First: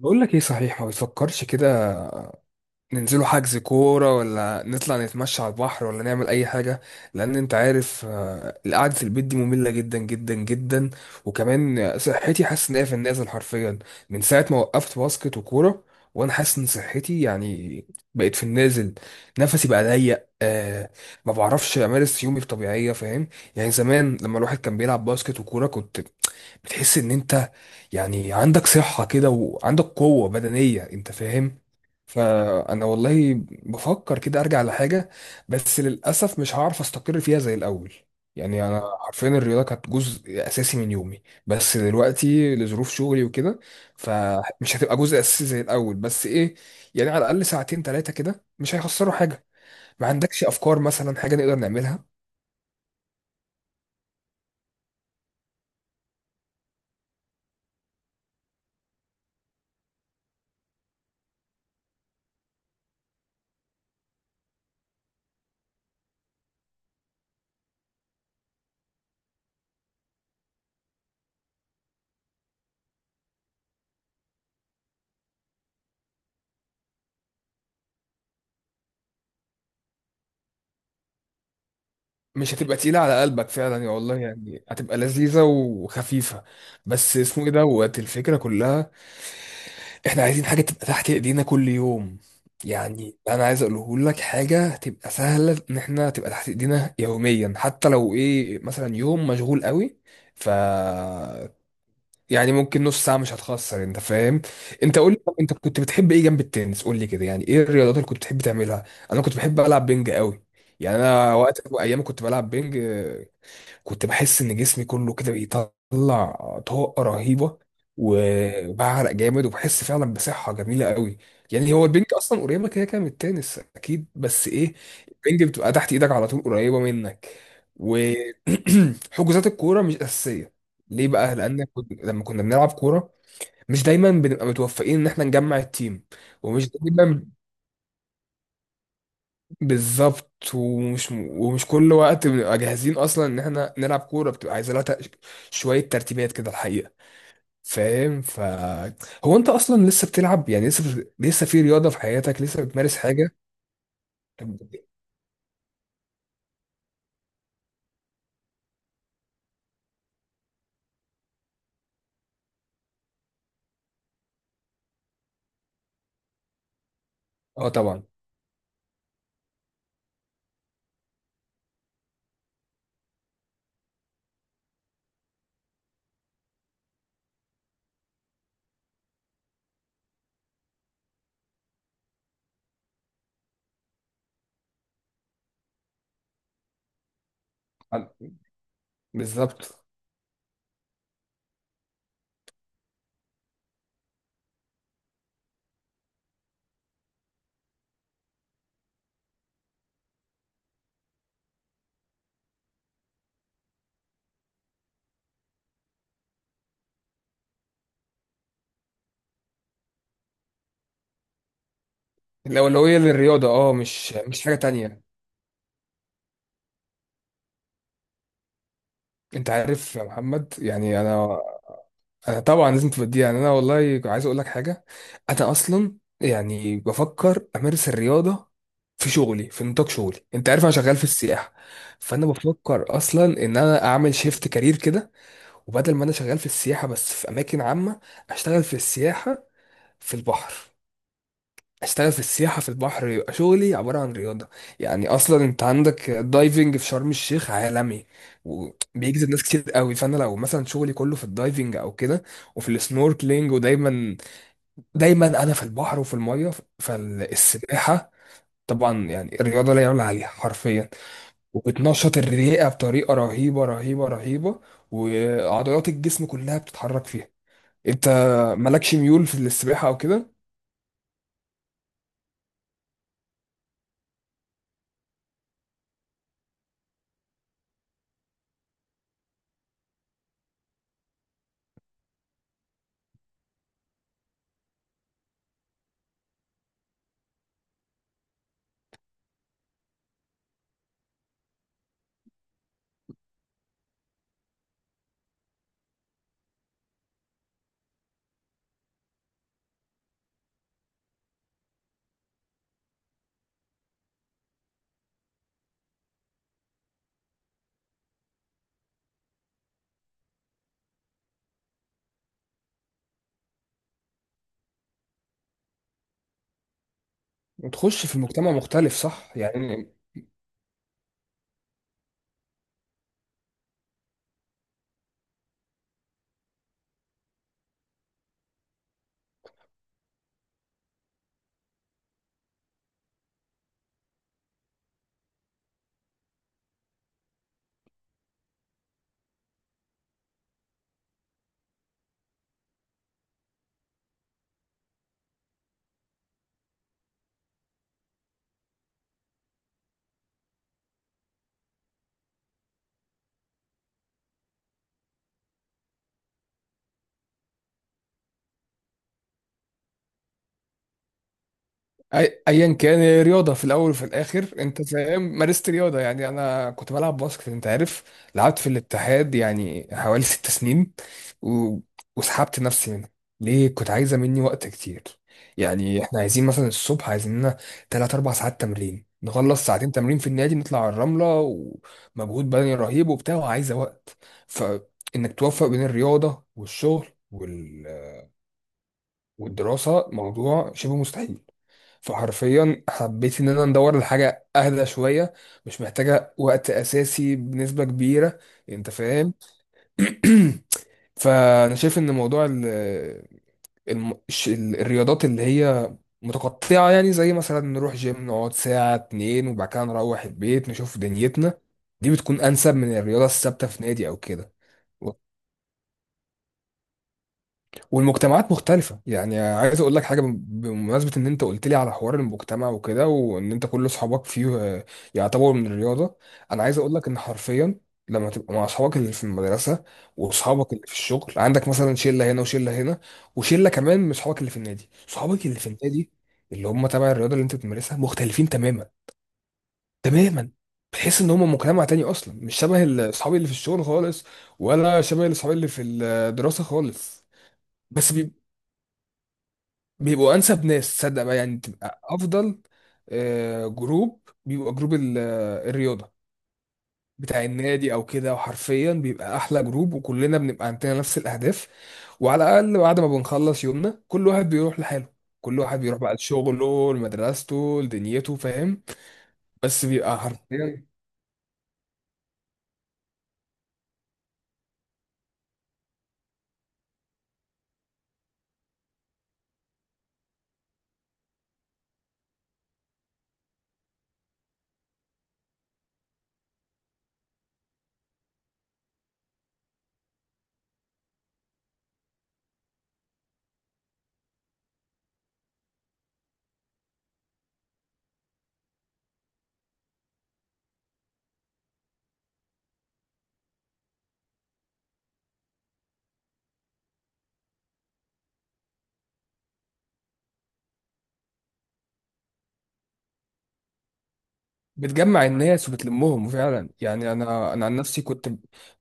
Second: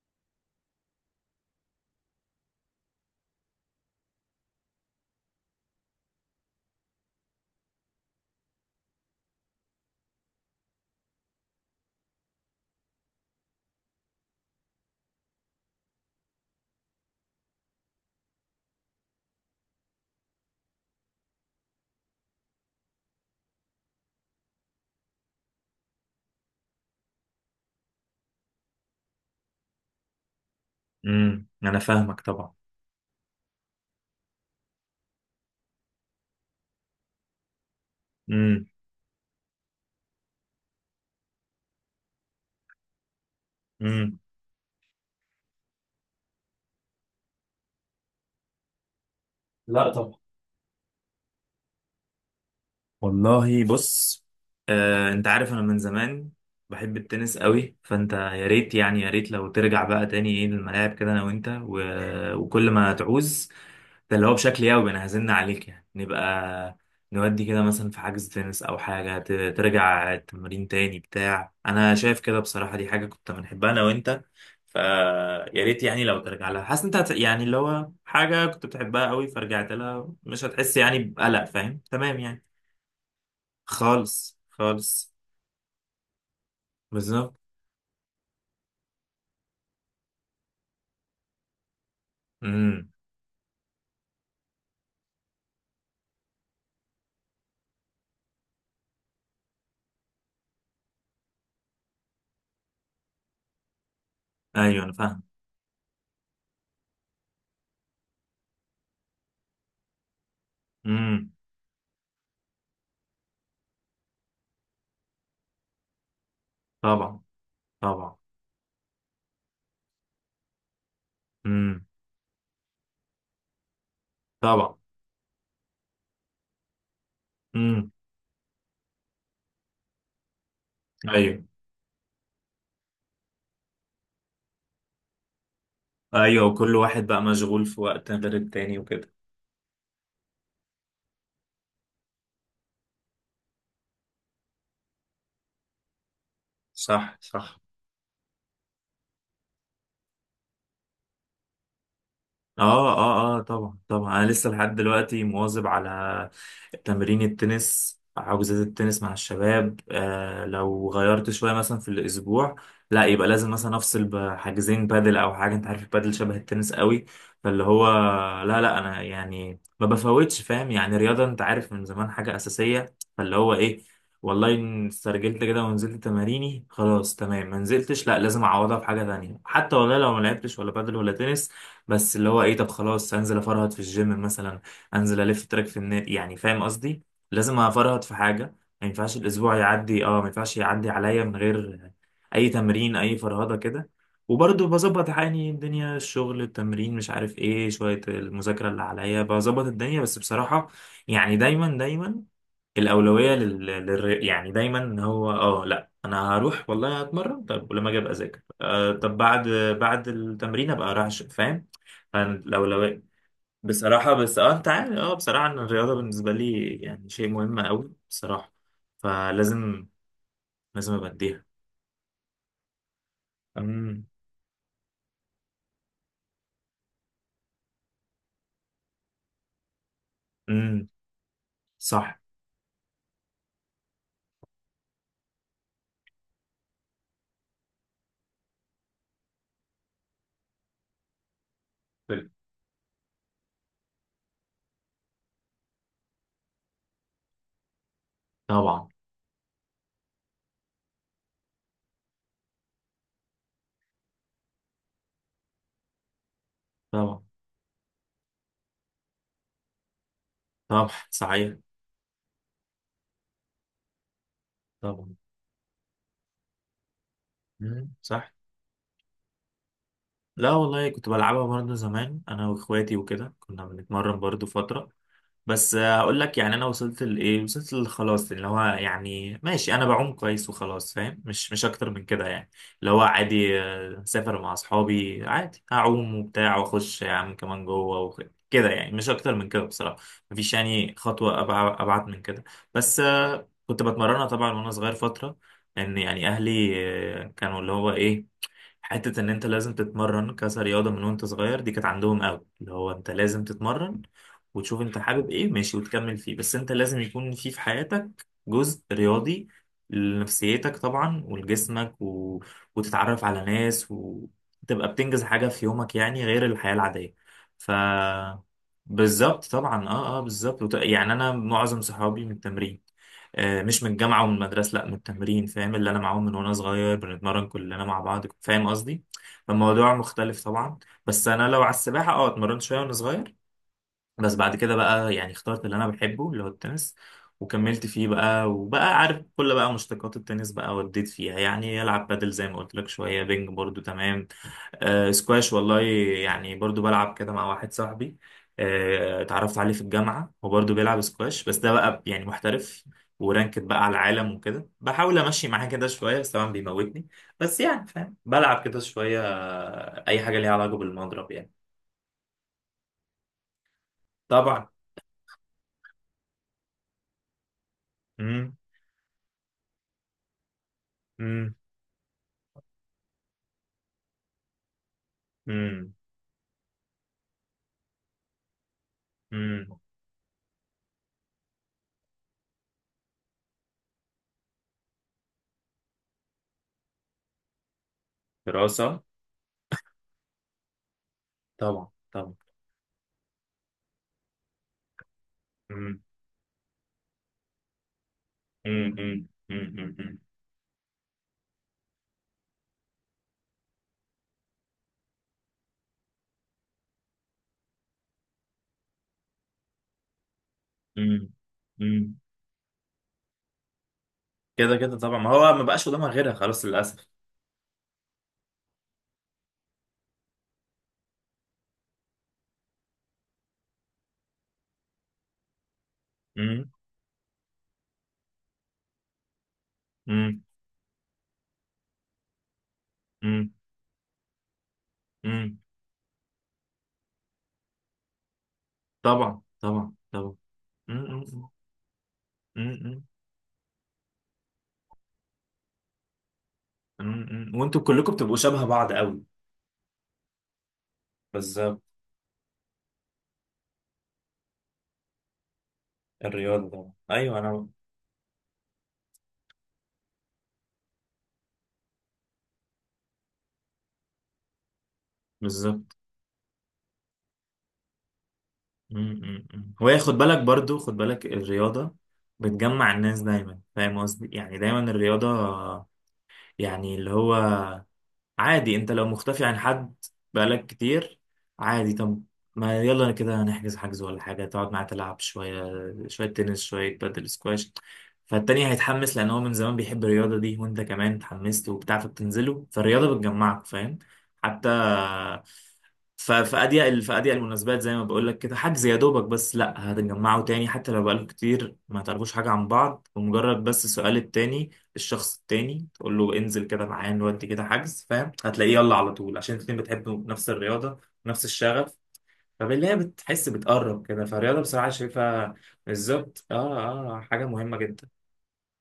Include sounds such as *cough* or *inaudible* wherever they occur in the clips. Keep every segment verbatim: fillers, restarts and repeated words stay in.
بقول لك ايه؟ صحيح، ما بتفكرش كده؟ ننزلوا حجز كورة، ولا نطلع نتمشى على البحر، ولا نعمل اي حاجة؟ لان انت عارف، آه، القعدة في البيت دي مملة جدا جدا جدا. وكمان آه، صحتي حاسس ان هي في النازل حرفيا، من ساعة ما وقفت باسكت وكورة. وانا حاسس ان صحتي يعني بقت في النازل. نفسي بقى ضيق، آه ما بعرفش امارس يومي بطبيعية، فاهم؟ يعني زمان لما الواحد كان بيلعب باسكت وكورة، كنت بتحس ان انت يعني عندك صحة كده، وعندك قوة بدنية، انت امم فاهم. انا فاهمك طبعا. فانا والله بفكر كده ارجع لحاجة، بس للأسف مش هعرف استقر فيها زي الأول. امم. يعني انا حرفيا الرياضة كانت جزء اساسي من يومي، بس دلوقتي لظروف شغلي وكده امم. فمش هتبقى جزء اساسي زي الأول، بس ايه؟ يعني على الأقل ساعتين ثلاثة كده مش هيخسروا حاجة. لا ما طبعا. عندكش افكار مثلا حاجة نقدر نعملها؟ والله بص، آه، انت عارف انا من زمان بحب التنس قوي، فانت يا ريت يعني يا ريت لو ترجع بقى تاني ايه للملاعب كده انا وانت و... وكل ما تعوز، ده اللي هو بشكل يومي. انا هزن عليك يعني نبقى نودي كده مثلا في حجز تنس او حاجة ت... ترجع التمرين تاني بتاع. انا شايف كده بصراحة، دي حاجة كنت بنحبها انا وانت، فيا ريت يعني لو ترجع لها. حاسس انت هت- يعني اللي هو حاجة كنت بتحبها قوي، فرجعت لها مش هتحس يعني بقلق. فاهم؟ تمام يعني. مش هتبقى تقيلة على قلبك فعلا، يا والله خالص يعني هتبقى خالص. لذيذة وخفيفة. بس بالظبط. اسمه ايه دوت الفكرة كلها، احنا عايزين حاجة تبقى تحت ايدينا كل يوم. امم. يعني انا عايز اقوله لك حاجة تبقى سهلة ان احنا تبقى تحت ايدينا يوميا، حتى لو ايه مثلا يوم مشغول قوي ف يعني ممكن نص ساعة مش هتخسر، انت فاهم. ايوه انا انت قول لي، فاهم. طب انت كنت بتحب ايه جنب التنس؟ قول لي كده يعني ايه الرياضات اللي كنت بتحب تعملها. انا كنت بحب العب بينج قوي، يعني امم. انا وقت ايام كنت بلعب بينج. كنت بحس ان جسمي كله كده بيطلع طاقه طبعا. رهيبه، طبعا. و- وبعرق جامد وبحس فعلا بصحه جميله قوي. يعني هو امم. البنج اصلا قريبه كده كده من التنس، اكيد، بس طبعا. ايه؟ البنج بتبقى تحت ايدك على طول، قريبه منك. امم. وحجوزات *clears throat* الكوره مش اساسيه. ليه بقى؟ ايوه لان كنت- لما كنا بنلعب كوره مش دايما بنبقى متوفقين ان احنا نجمع التيم. ايوه، ومش وكل واحد بقى دايما. مشغول في وقت غير التاني وكده. بالظبط، ومش ومش كل وقت بنبقى جاهزين اصلا ان احنا نلعب كوره، بتبقى عايزه لها تق- شويه ترتيبات كده الحقيقه. صح صح. فاهم؟ ف هو انت اصلا لسه بتلعب؟ يعني لسه لسه في رياضه في حياتك، لسه اه بتمارس حاجه؟ اه اه، طبعا طبعا. انا لسه لحد دلوقتي مواظب على تمرين التنس، حجوزات التنس مع الشباب. آه لو غيرت شويه مثلا في الاسبوع لا، يبقى لازم مثلا افصل بحاجزين بادل او حاجه. انت عارف البادل شبه التنس قوي، فاللي اه هو طبعا. لا لا انا يعني ما بفوتش. فاهم يعني رياضه انت عارف من زمان حاجه اساسيه، فاللي هو ايه والله إن استرجلت كده ونزلت تماريني خلاص تمام. ما نزلتش، لا لازم اعوضها بحاجه تانية، حتى والله لو ما لعبتش ولا بادل ولا تنس. بس اللي هو ايه، طب خلاص انزل افرهد في الجيم مثلا، انزل الف تراك في النادي. يعني فاهم قصدي، لازم افرهد في حاجه. ما ينفعش الاسبوع بالظبط، يعدي، اه ما ينفعش يعدي عليا من غير اي تمرين، اي فرهده كده. وبرضه بظبط حالي، الدنيا، الشغل، التمرين، مش عارف ايه، شويه المذاكره اللي عليا. بظبط الدنيا بس بصراحه يعني دايما دايما الأولوية لل... لل... يعني دايما إن هو اه لا، انا هروح والله هتمرن، طب ولما اجي ابقى اذاكر، آه طب بعد بعد التمرين ابقى اروح أش- فاهم؟ الاولويه فالأولوية للرياضه، اه، مش بصراحة، بس مش حاجه اه انت عارف، تانية. اه بصراحة ان الرياضة بالنسبة لي يعني شيء مهم قوي بصراحة، انت فلازم عارف يا محمد، لازم يعني ابقى انا اديها. آه، طبعا لازم تبدي. يعني انا والله امم. عايز اقول لك حاجه، انا اصلا يعني بفكر امارس الرياضه في شغلي، في نطاق شغلي. انت عارف انا امم. شغال في السياحه، صح. فانا بفكر اصلا ان انا اعمل شيفت كارير كده. وبدل ما انا شغال في السياحه بس في اماكن عامه، اشتغل في السياحه في البحر. اشتغل في طيب. السياحة في البحر يبقى شغلي عبارة عن رياضة. يعني اصلا انت عندك الدايفنج في شرم الشيخ عالمي، طبعا. وبيجذب ناس كتير قوي. فانا لو مثلا شغلي كله في الدايفنج او كده، وفي السنوركلينج، ودايما دايما انا في البحر وفي المية، طبعا. فالسباحة طبعا، يعني الرياضة لا يعلى عليها طبعا حرفيا. صحيح. وبتنشط الرئة بطريقة رهيبة رهيبة رهيبة، طبعا. وعضلات الجسم كلها بتتحرك فيها. مم. انت صح. مالكش ميول في السباحة او كده؟ لا والله كنت بلعبها برضه زمان انا واخواتي وكده، كنا بنتمرن برضه فترة. بس آه، هقول لك يعني انا وصلت لايه، وصلت لخلاص اللي هو يعني ماشي انا بعوم كويس وخلاص. فاهم؟ مش مش اكتر من كده يعني. اللي هو عادي، آه، سافر مع اصحابي عادي، هعوم وبتاع واخش يا عم كمان جوه وخ- كده يعني. مش اكتر من كده بصراحه، مفيش يعني خطوه أبع- ابعد من كده. بس آه، كنت بتمرنها طبعا وانا صغير فتره، ان يعني اهلي آه، كانوا اللي هو ايه، حتة إن أنت لازم تتمرن كرياضة من وأنت صغير. دي كانت عندهم أوي، اللي هو أنت لازم تتمرن وتشوف أنت حابب إيه، ماشي وتكمل فيه. بس أنت لازم يكون في في حياتك جزء رياضي لنفسيتك طبعا ولجسمك و... وتتعرف على ناس وتبقى بتنجز حاجة في يومك، يعني غير الحياة العادية. ف وتخش في المجتمع مختلف، صح بالظبط طبعا. يعني. اه اه بالظبط وت... يعني أنا معظم صحابي من التمرين، آه، مش من الجامعة ومن المدرسة، لا، من التمرين. فاهم؟ اللي أنا معاهم من وأنا صغير بنتمرن كلنا مع بعض. فاهم قصدي؟ فالموضوع مختلف طبعا. بس أنا لو على السباحة أه اتمرنت شوية وأنا صغير، بس بعد كده بقى يعني اخترت اللي أنا بحبه، اللي هو التنس، وكملت فيه بقى. وبقى عارف كل بقى مشتقات التنس بقى، وديت فيها. يعني ألعب بادل زي ما قلت لك، شوية بينج برضو، تمام، آه سكواش والله، يعني برضو بلعب كده مع واحد صاحبي. آه اتعرفت عليه في الجامعة، هو برضو بيلعب سكواش بس ده بقى يعني محترف، ورانكد بقى على العالم وكده، بحاول امشي معاه كده شوية بس طبعا بيموتني. بس يعني فاهم بلعب كده شوية، آه، اي حاجة ليها علاقة بالمضرب يعني. أي- ايا كان هي رياضه في الاول وفي الاخر، طبعا. انت فاهم، مارست رياضه. يعني انا كنت بلعب باسكت، انت عارف، امم. لعبت في الاتحاد يعني حوالي ست سنين امم. و... وسحبت نفسي منه. ليه؟ كنت عايزه مني وقت كتير. امم يعني احنا عايزين مثلا الصبح، عايزين لنا ثلاث أربع ساعات تمرين، نخلص امم. ساعتين تمرين في النادي، نطلع على الرمله، ومجهود بدني رهيب وبتاع وعايزه وقت. فانك توفق بين الرياضه والشغل وال... دراسة. والدراسه موضوع شبه مستحيل. طبعا طبعا. فحرفيا حبيت ان انا ندور لحاجه اهدى شويه، مش امم. محتاجه وقت اساسي بنسبه كبيره، انت امم. امم فاهم. امم. امم. *clears throat* فانا شايف ان موضوع ال الم- الش- ال- الرياضات اللي هي متقطعه، يعني زي مثلا نروح جيم نقعد ساعه اتنين وبعد كده نروح البيت نشوف امم. دنيتنا، دي أمم. بتكون انسب من الرياضه الثابته في نادي او كده. كده كده طبعا، ما هو ما بقاش قدامها غيرها خلاص للأسف. والمجتمعات مختلفة، يعني عايز اقول لك حاجة، بم- بمناسبة ان انت قلت لي على حوار المجتمع وكده، وان انت كل اصحابك فيه آه، يعتبروا من الرياضة. انا عايز اقول لك ان حرفيا لما تبقى مع اصحابك اللي في المدرسة، امم. واصحابك اللي في الشغل، عندك مثلا شلة هنا وشلة هنا، مم. وشلة كمان من اصحابك اللي في النادي. اصحابك مم. اللي في النادي، اللي هم تبع الرياضة اللي انت بتمارسها، مختلفين تماما طبعا طبعا طبعا. تماما. بتحس مم. ان مم. هم مجتمع تاني اصلا، مش مم. شبه اصحابي اللي في الشغل خالص، ولا شبه اصحابي اللي في الدراسة خالص. مم. مم. وانتوا كلكم بس بتبقوا شبه بعض قوي. بيبقوا انسب ناس، تصدق بقى يعني بالظبط. تبقى افضل آه، جروب بيبقى جروب ال- آه، الرياضه الرياضه طبعا، ايوه بتاع انا. النادي او كده. وحرفيا بيبقى احلى جروب، وكلنا بنبقى عندنا نفس الاهداف. وعلى الاقل بعد ما بنخلص يومنا كل واحد بيروح لحاله، كل واحد بالظبط. بيروح بقى لشغله، لمدرسته، لدنيته، فاهم. مم. مم. مم. بس وهي خد بيبقى بالك برضو، حرفيا خد بالك الرياضه بتجمع الناس دايما. فاهم قصدي؟ يعني دايما الرياضه يعني اللي هو عادي، انت لو مختفي عن حد بقالك كتير عادي، طب ما يلا انا كده هنحجز حجز ولا حاجة، تقعد معاه تلعب شوية، شوية تنس شوية بادل سكواش، فالتاني هيتحمس لأن هو من زمان بيحب الرياضة دي، وانت كمان اتحمست وبتاع فبتنزله. فالرياضة بتجمعك. فاهم؟ حتى ف- في أضيق في أضيق المناسبات، زي ما بقول لك كده حجز يا دوبك، بس لا هتجمعوا تاني حتى لو بقالكوا كتير ما تعرفوش حاجة عن بعض. ومجرد بس سؤال التاني، الشخص التاني تقول له انزل كده معايا نودي كده حجز. فاهم؟ هتلاقيه يلا على طول عشان الاتنين بتحبوا نفس الرياضة ونفس الشغف. فبالله بتحس بتقرب كده، فالرياضة بصراحة بتجمع شايفها. الناس وبتلمهم بالظبط فعلا. اه. يعني اه حاجة انا انا مهمة عن نفسي جدا. كنت،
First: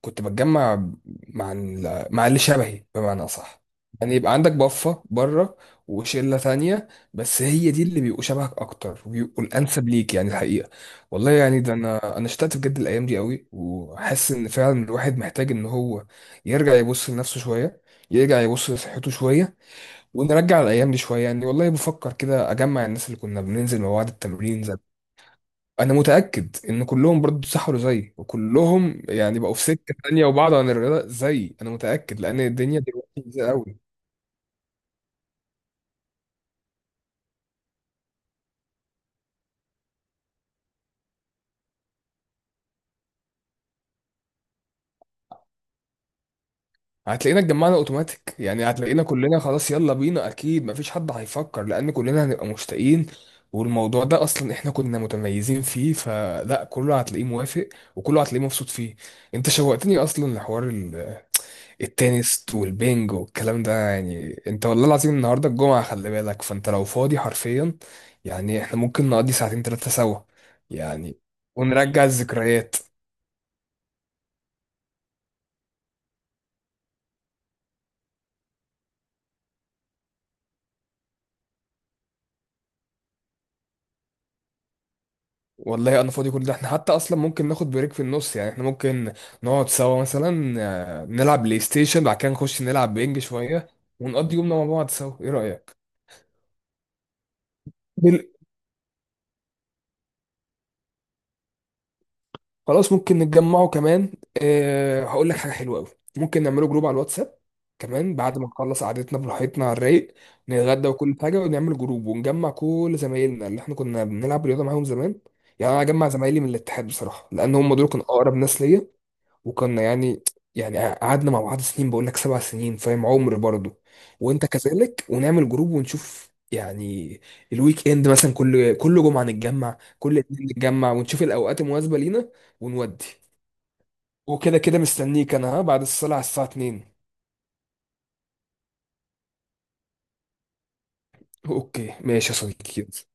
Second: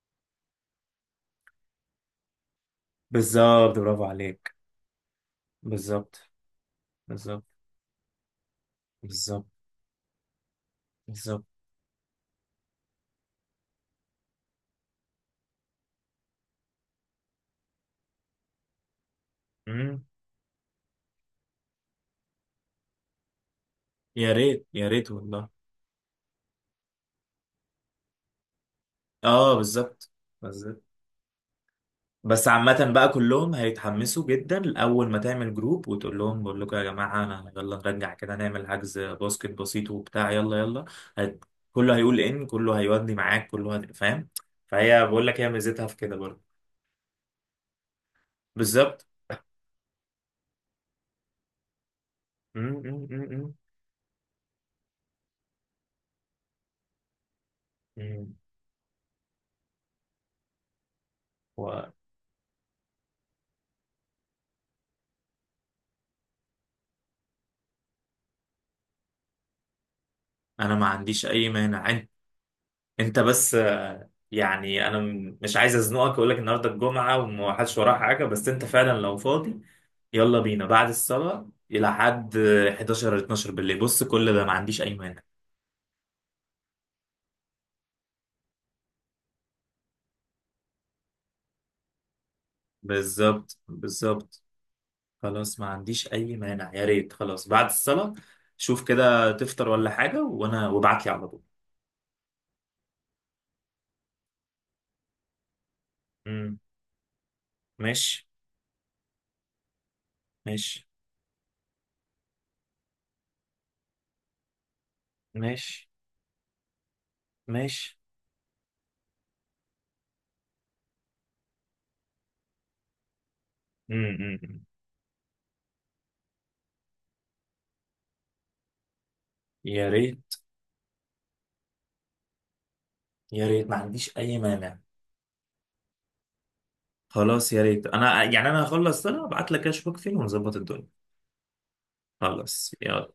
كنت بتجمع مع ال- مع اللي شبهي بمعنى اصح. بالظبط، برافو يعني يبقى عندك عليك. بفه بره بالظبط. وشله ثانيه، بس بالظبط. هي دي اللي بيبقوا شبهك اكتر، وبيبقوا بالظبط. الانسب ليك يعني الحقيقه. والله بالظبط. يعني ده انا انا اشتقت بجد الايام دي قوي، وحاسس ان فعلا الواحد محتاج ان هو يرجع يبص لنفسه شويه، يرجع يبص لصحته شويه، مم. ونرجع الايام دي شويه. يعني والله بفكر كده اجمع الناس اللي كنا بننزل مع بعض يا التمرين. ريت يا ريت والله. انا متاكد ان كلهم برضه سحروا زي وكلهم يعني بقوا اه في سكه بالظبط. تانية، وبعض عن بالظبط. الرياضه زي اي. انا متاكد لان بس الدنيا عامة بقى دلوقتي زي كلهم قوي. هيتحمسوا جدا أول ما تعمل جروب وتقول لهم، بقول لكم يا جماعة، أنا يلا نرجع كده نعمل حجز باسكت بسيط وبتاع يلا يلا هت... كله هيقول إن كله هيودي معاك، كله هت... فاهم؟ فهي بقول لك هي ميزتها في كده برضه. هتلاقينا اتجمعنا اوتوماتيك، يعني هتلاقينا بالظبط. كلنا خلاص يلا بينا، اكيد مفيش حد هيفكر، لان كلنا هنبقى م- مشتاقين. م- م- والموضوع ده اصلا احنا كنا متميزين فيه، فلا كله هتلاقيه موافق، م- وكله م. هتلاقيه مبسوط فيه. انت شوقتني اصلا لحوار وأنا التنس والبينجو والكلام ده. يعني انت والله العظيم النهارده الجمعة، خلي بالك، فانت لو فاضي حرفيا يعني احنا ممكن نقضي ساعتين تلاتة سوا، ما يعني عنديش أي مانع. ونرجع أنت الذكريات. أنت بس آه، يعني أنا م- مش عايز أزنقك، أقول لك النهاردة الجمعة وما حدش وراه حاجة، بس أنت فعلا لو فاضي يلا بينا بعد الصلاة لحد احداشر ولا اثنا عشر بالليل، بص كل ده ما عنديش أي مانع. والله انا فاضي كل ده، احنا حتى اصلا ممكن ناخد بريك في النص. يعني احنا ممكن نقعد سوا مثلا، آه، نلعب بلاي ستيشن، بعد كده نخش نلعب بينج بالظبط. شوية، ونقضي بالظبط. يومنا مع بعض سوا. ايه خلاص ما رأيك؟ عنديش أي مانع، يا ريت، خلاص بعد الصلاة. بال- شوف كده تفطر ولا حاجة وأنا، وابعت لي على طول. خلاص ممكن نتجمعوا كمان. أه هقول لك حاجة حلوة قوي، ممكن امم. نعمله جروب على الواتساب كمان، ماشي. بعد ما نخلص قعدتنا براحتنا على الرايق، ماشي. نتغدى وكل حاجة، ونعمل جروب ونجمع كل زمايلنا اللي احنا كنا بنلعب رياضة معاهم زمان. يعني انا ماشي اجمع زمايلي من الاتحاد بصراحة، لان هم دول ماشي. كانوا اقرب ناس ليا، وكنا يعني، يعني قعدنا مع بعض سنين، بقول لك سبع سنين، فاهم، عمر برضه. امم. وانت كذلك. ونعمل جروب ونشوف يعني الويك اند مثلا، كل كل جمعة نتجمع، يا كل ريت اتنين نتجمع، ونشوف الاوقات المناسبة لينا ونودي. يا ريت، ما عنديش أي وكده مانع. كده مستنيك انا، ها، بعد الصلاة على الساعة اتنين. خلاص يا ريت، أنا يعني أنا هخلص صلاة ابعت لك أشوفك فين ونظبط الدنيا. اوكي ماشي يا خلاص صديقي. يلا.